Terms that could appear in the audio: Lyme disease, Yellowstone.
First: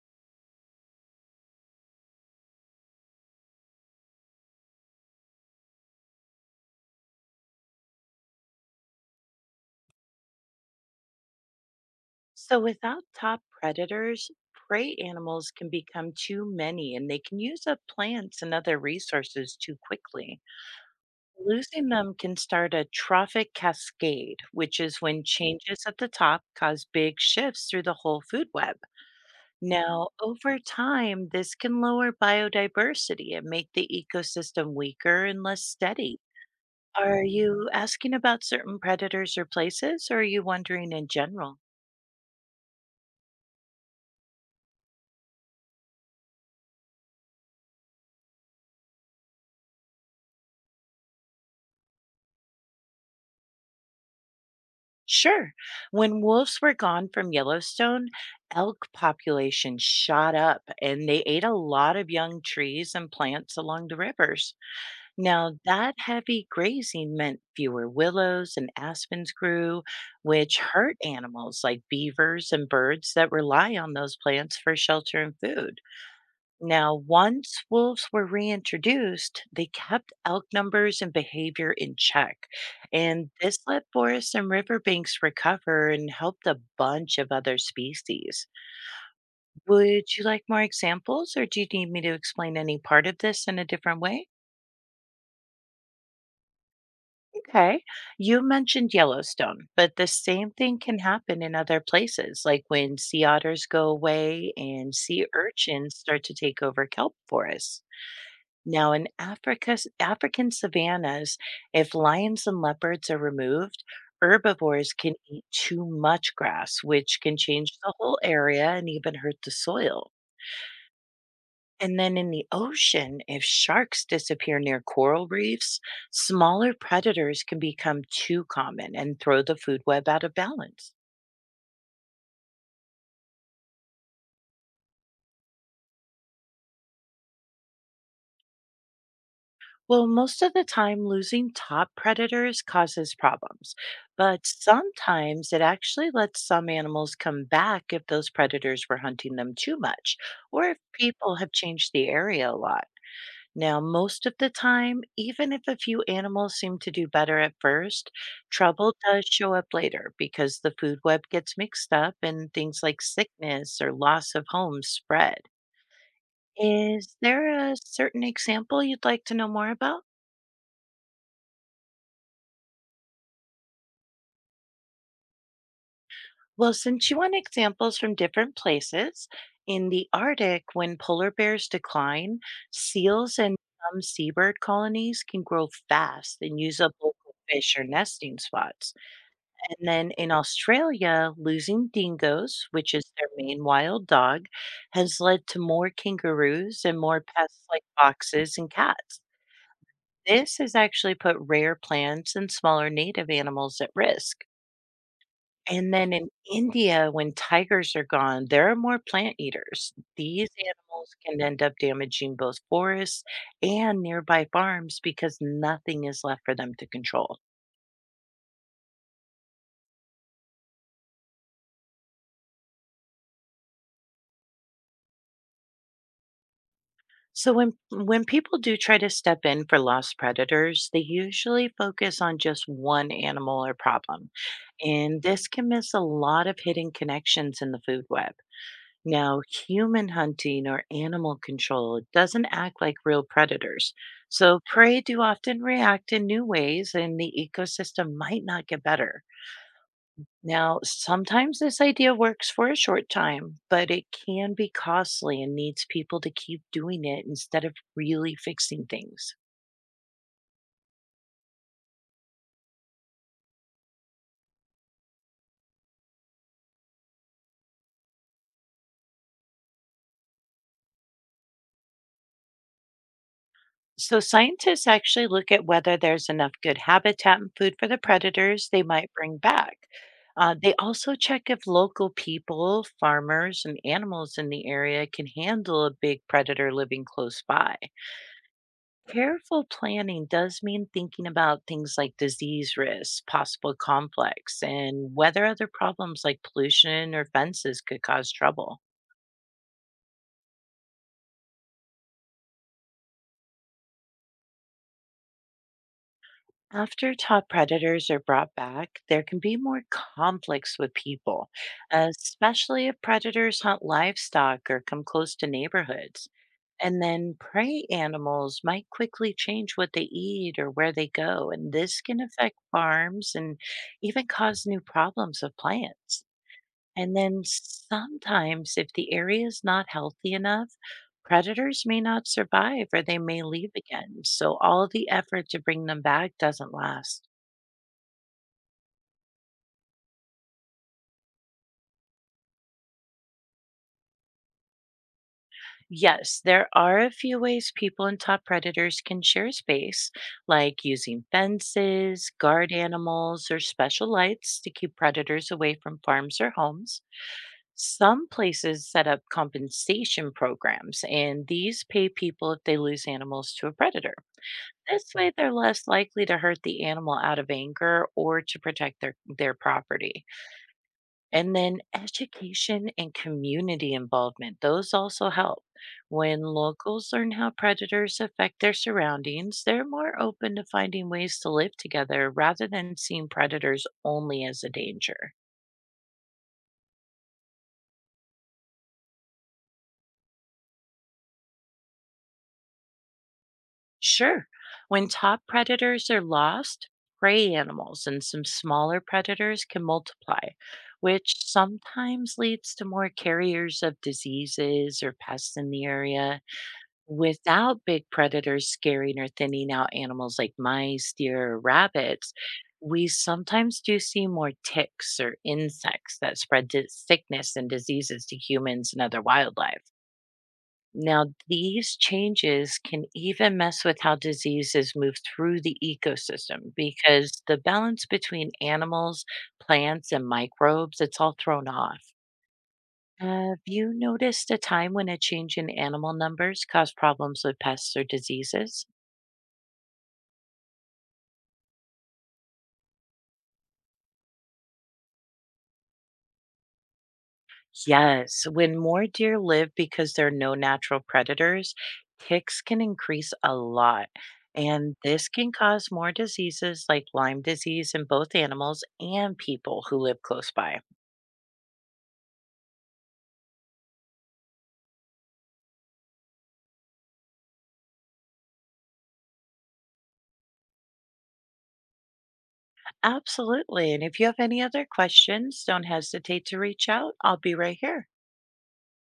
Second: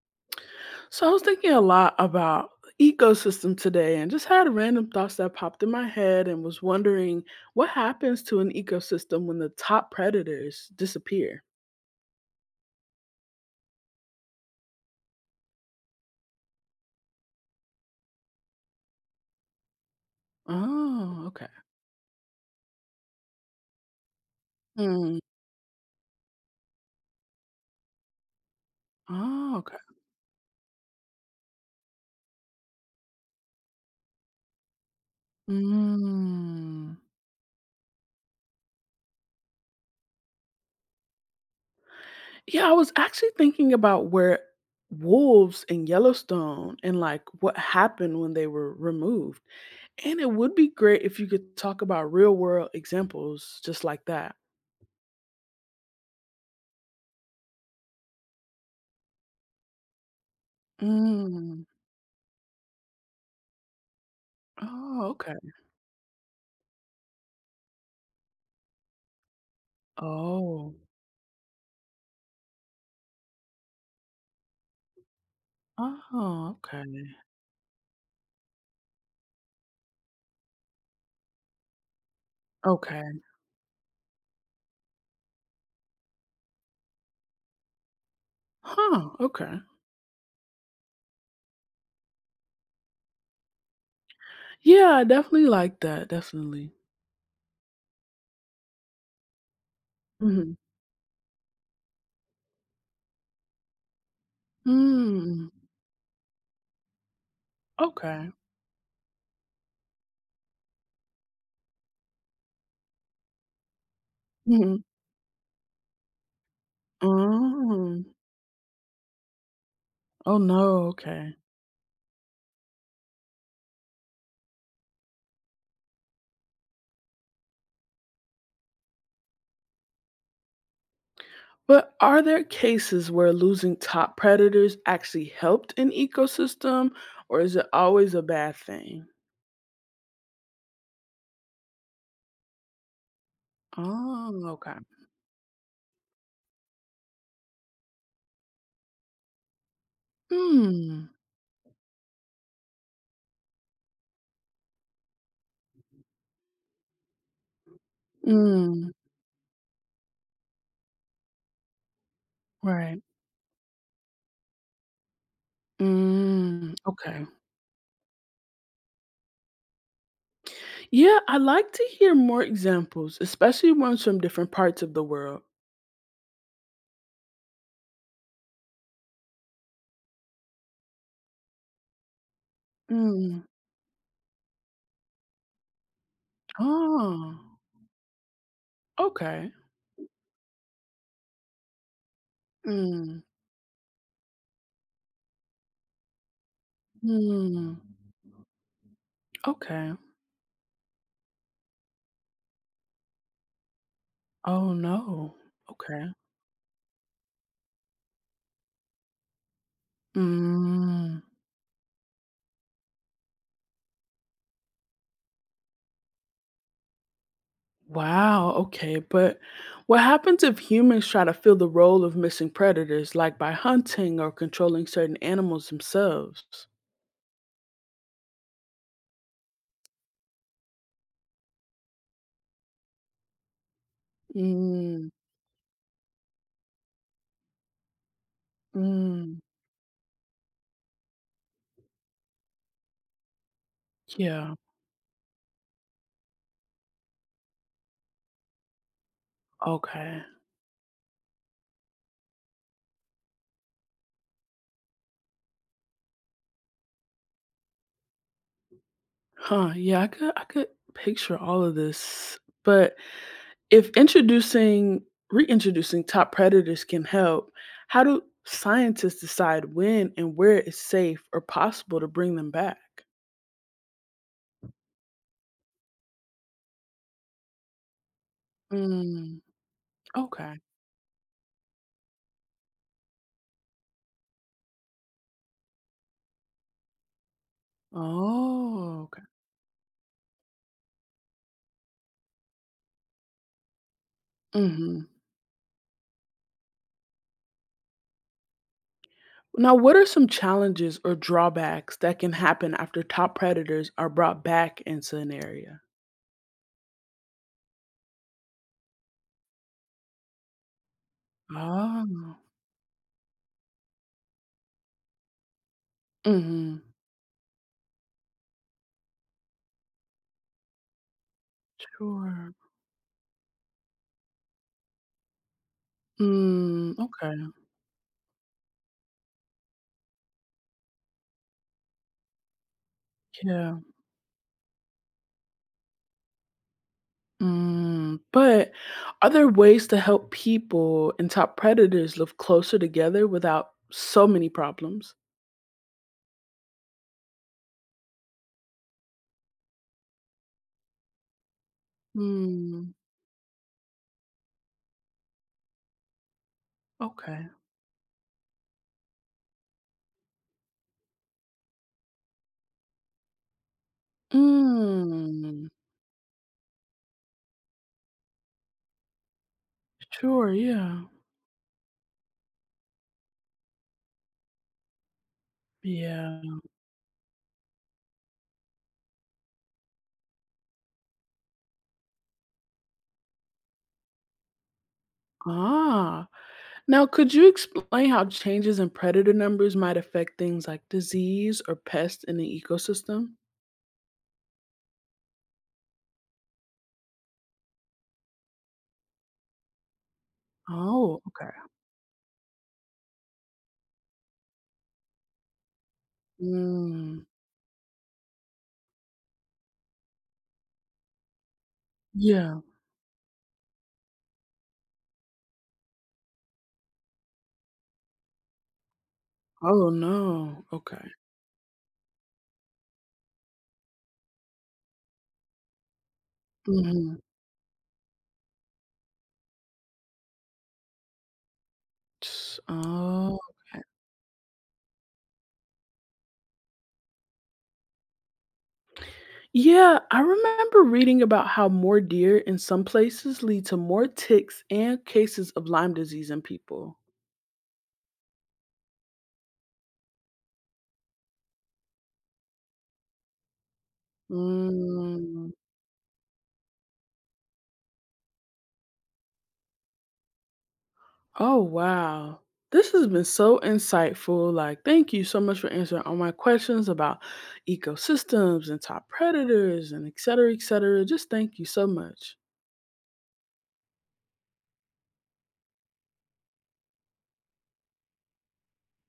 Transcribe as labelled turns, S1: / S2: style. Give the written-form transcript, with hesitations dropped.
S1: So I was thinking a lot about the ecosystem today and just had random thoughts that popped in my head and was wondering what happens to an ecosystem when the top predators disappear.
S2: So, without top predators, prey animals can become too many and they can use up plants and other resources too quickly.
S1: Oh, okay.
S2: Losing them can start a trophic cascade, which is
S1: Mm.
S2: when changes at the top cause big shifts through the whole food web.
S1: Oh, okay.
S2: Now, over time, this can lower biodiversity and make the ecosystem weaker and less steady.
S1: Mm.
S2: Are you asking about certain predators or places, or are you wondering in general?
S1: Yeah, I was actually thinking about where wolves in Yellowstone and like what happened when they were removed. And it would be great if you could talk about real world examples just like that.
S2: Sure. When wolves were gone from Yellowstone, elk populations shot up and they ate a
S1: Mm.
S2: lot of young trees and plants along the rivers.
S1: Oh, okay.
S2: Now, that heavy grazing meant fewer willows and aspens grew, which
S1: Oh.
S2: hurt animals like beavers and birds that rely on those plants for shelter and food.
S1: Oh,
S2: Now,
S1: okay.
S2: once wolves were reintroduced, they kept elk numbers and behavior in check.
S1: Okay.
S2: And this let forests and riverbanks recover and helped a bunch of other species.
S1: Huh, okay.
S2: Would you like more examples, or do you need me to explain any part of this in a different way?
S1: Yeah, I definitely like that, definitely.
S2: Okay. You mentioned Yellowstone, but the same
S1: Mhm.
S2: thing can happen in other places, like when sea otters go away and sea
S1: Mm,
S2: urchins start to take over kelp forests.
S1: okay.
S2: Now, in Africa's, African savannas, if lions and leopards are removed,
S1: Mhm.
S2: herbivores can eat too much grass, which can change the
S1: Mm.
S2: whole area and even hurt the soil.
S1: Oh, no, okay.
S2: And then in the ocean, if sharks disappear near coral reefs, smaller predators can become too common and throw the food web out of balance.
S1: But are there cases where losing top predators actually helped an ecosystem, or is it always a bad thing?
S2: Well, most of the time, losing top predators causes problems, but
S1: Oh, okay.
S2: sometimes it actually lets some animals come back if those predators were hunting them too much, or if
S1: Hmm.
S2: people have changed the area a lot. Now, most of the time, even if a few animals seem to do better at first,
S1: Mm.
S2: trouble does show up later because the food web gets mixed up and things like
S1: Right.
S2: sickness or loss of home spread.
S1: Mm,
S2: Is
S1: okay.
S2: there a certain example you'd like to know more about?
S1: Yeah, I like to hear more examples, especially ones from different parts of the world.
S2: Well, since you want examples from different places, in the Arctic, when polar bears decline, seals
S1: Mm.
S2: and some seabird colonies can grow fast and use up local
S1: Oh,
S2: fish or nesting spots.
S1: okay.
S2: And then in Australia, losing dingoes, which is
S1: Mm.
S2: their main wild dog, has led to more kangaroos and more pests
S1: Mm.
S2: like foxes and cats.
S1: Okay.
S2: This has actually put rare plants and smaller native animals at risk.
S1: Oh, no.
S2: And then
S1: Okay.
S2: in India, when tigers are gone, there are more plant eaters. These animals
S1: Mm.
S2: can end up damaging both forests and nearby farms because nothing is left for them to control.
S1: Wow. Okay. But what happens if humans try to fill the role of missing predators, like by hunting or controlling certain animals themselves?
S2: So when people do try to step in for lost predators, they usually focus on just one animal or problem.
S1: Mm.
S2: And this can miss a lot of hidden connections in the food web. Now,
S1: Mm.
S2: human hunting or animal control doesn't act like real predators,
S1: Yeah.
S2: so prey do often react in new ways and the ecosystem might not get better.
S1: Okay.
S2: Now, sometimes this idea works for a short time, but it can be costly and needs people to keep doing it instead of really fixing things.
S1: Huh. Yeah, I could picture all of this. But If introducing reintroducing top predators can help, how do scientists decide when and where it's safe or possible to bring them back?
S2: So, scientists actually look at whether there's enough good habitat and food for the predators they might bring
S1: Mm,
S2: back.
S1: okay.
S2: They also check if local people, farmers, and animals in the area can handle a big predator living close by.
S1: Oh, okay.
S2: Careful planning does mean thinking about things like disease risks, possible conflicts,
S1: Hmm.
S2: and whether other problems like pollution or fences could cause trouble.
S1: Now, what are some challenges or drawbacks that can happen after top predators are brought back into an area?
S2: After top predators are brought back, there can be more conflicts with people,
S1: Oh,
S2: especially if predators hunt livestock or come close to neighborhoods.
S1: hmm,
S2: And then prey animals might quickly change what they eat or where they go, and this can
S1: sure.
S2: affect farms and even cause new problems with plants.
S1: Mm,
S2: And then
S1: okay.
S2: sometimes, if the area is not healthy enough, predators may not survive or they may leave
S1: Yeah.
S2: again. So, all the effort to bring them back doesn't last.
S1: Mm, but are there ways to help people and top predators live closer together without so many problems?
S2: Yes, there are a few ways people and top predators can share space, like using fences, guard
S1: Mm,
S2: animals, or special lights to keep predators away from farms or homes.
S1: okay.
S2: Some places set up compensation programs, and these pay people if they lose animals to a predator. This way, they're
S1: Mm,
S2: less likely to hurt the animal out of anger or to protect their property.
S1: sure, yeah.
S2: And then education and community involvement, those also help. When
S1: Yeah.
S2: locals learn how predators affect their surroundings, they're more open to finding ways to live together rather than seeing predators only as a danger.
S1: Ah. Now, could you explain how changes in predator numbers might affect things like disease or pests in the ecosystem?
S2: Sure, when top predators are lost, prey animals and some smaller predators can multiply,
S1: Oh,
S2: which
S1: okay.
S2: sometimes leads to more carriers of diseases or pests in the area.
S1: Mm,
S2: Without big predators scaring or thinning out animals like mice, deer, or rabbits,
S1: yeah.
S2: we sometimes do see more ticks or insects that spread sickness and diseases to humans and other wildlife.
S1: Oh, no. Okay.
S2: Now, these changes can even mess with how diseases move through the ecosystem
S1: Mm-hmm.
S2: because the balance between animals, plants, and microbes, it's all thrown off.
S1: Oh.
S2: Have you noticed a time when a change in animal numbers caused problems with pests or diseases?
S1: Yeah, I remember reading about how more deer in some places lead to more ticks and cases of Lyme disease in people.
S2: Yes, when more deer live because there are no natural predators, ticks can increase a lot. And this can
S1: Mm.
S2: cause more diseases like Lyme disease in both animals and people who live close by.
S1: Oh, wow. This has been so insightful. Like, thank you so much for answering all my questions about ecosystems and top predators and et cetera, et cetera. Just thank you so much.
S2: Absolutely. And if you have any other questions, don't hesitate to reach out. I'll be right here.